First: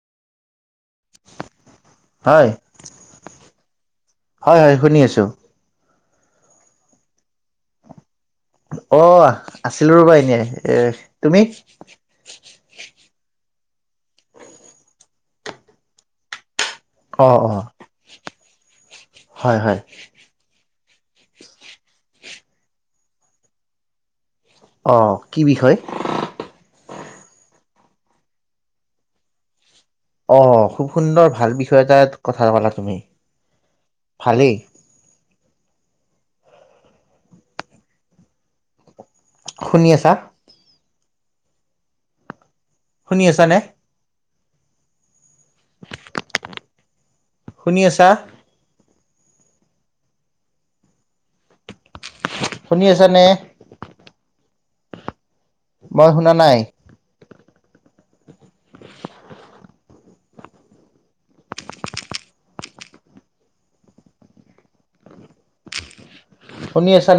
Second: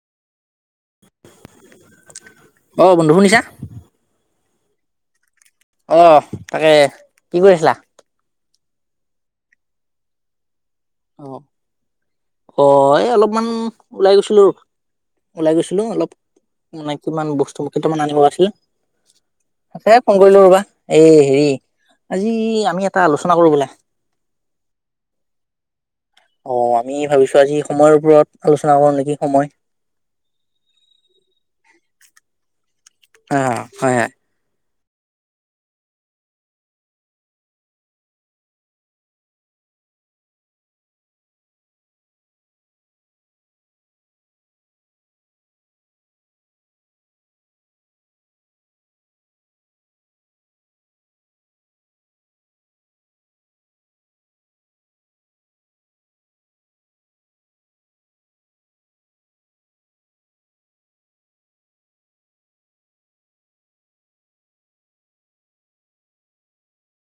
হয়। অঁ বন্ধু শুনিছা? হয় হয়, শুনি আছো। অঁ' তাকে কি কৰি আছিলা? অ' আছিলো ৰ'বা এনেই, এ অ তুমি? অ এই অলপমান ওলাই গৈছিলো, ওলাই গৈছিলোং অলপ। মানে কিমান অ', বস্তু অ'। কেইটামান আনিব আছিলে। হয়, হয়। কৰিলও ৰবা, এই হেৰি আজি আমি এটা আলোচনা কৰো বলা। অঁ কি বিষয়? অঁ' আমি ভাবিছো আজি সময়ৰ ওপৰত আলোচনা কৰো নেকি সময়। অঁ' খুব সুন্দৰ ভাল বিষয় এটাৰ কথা ক'লা তুমি, অ হয় হয়। ভালেই। শুনি আছা? শুনি আছা নে? শুনি আছা। শুনি আছা নে? মই শুনা নাই। [inaudible] শুনি আছানে?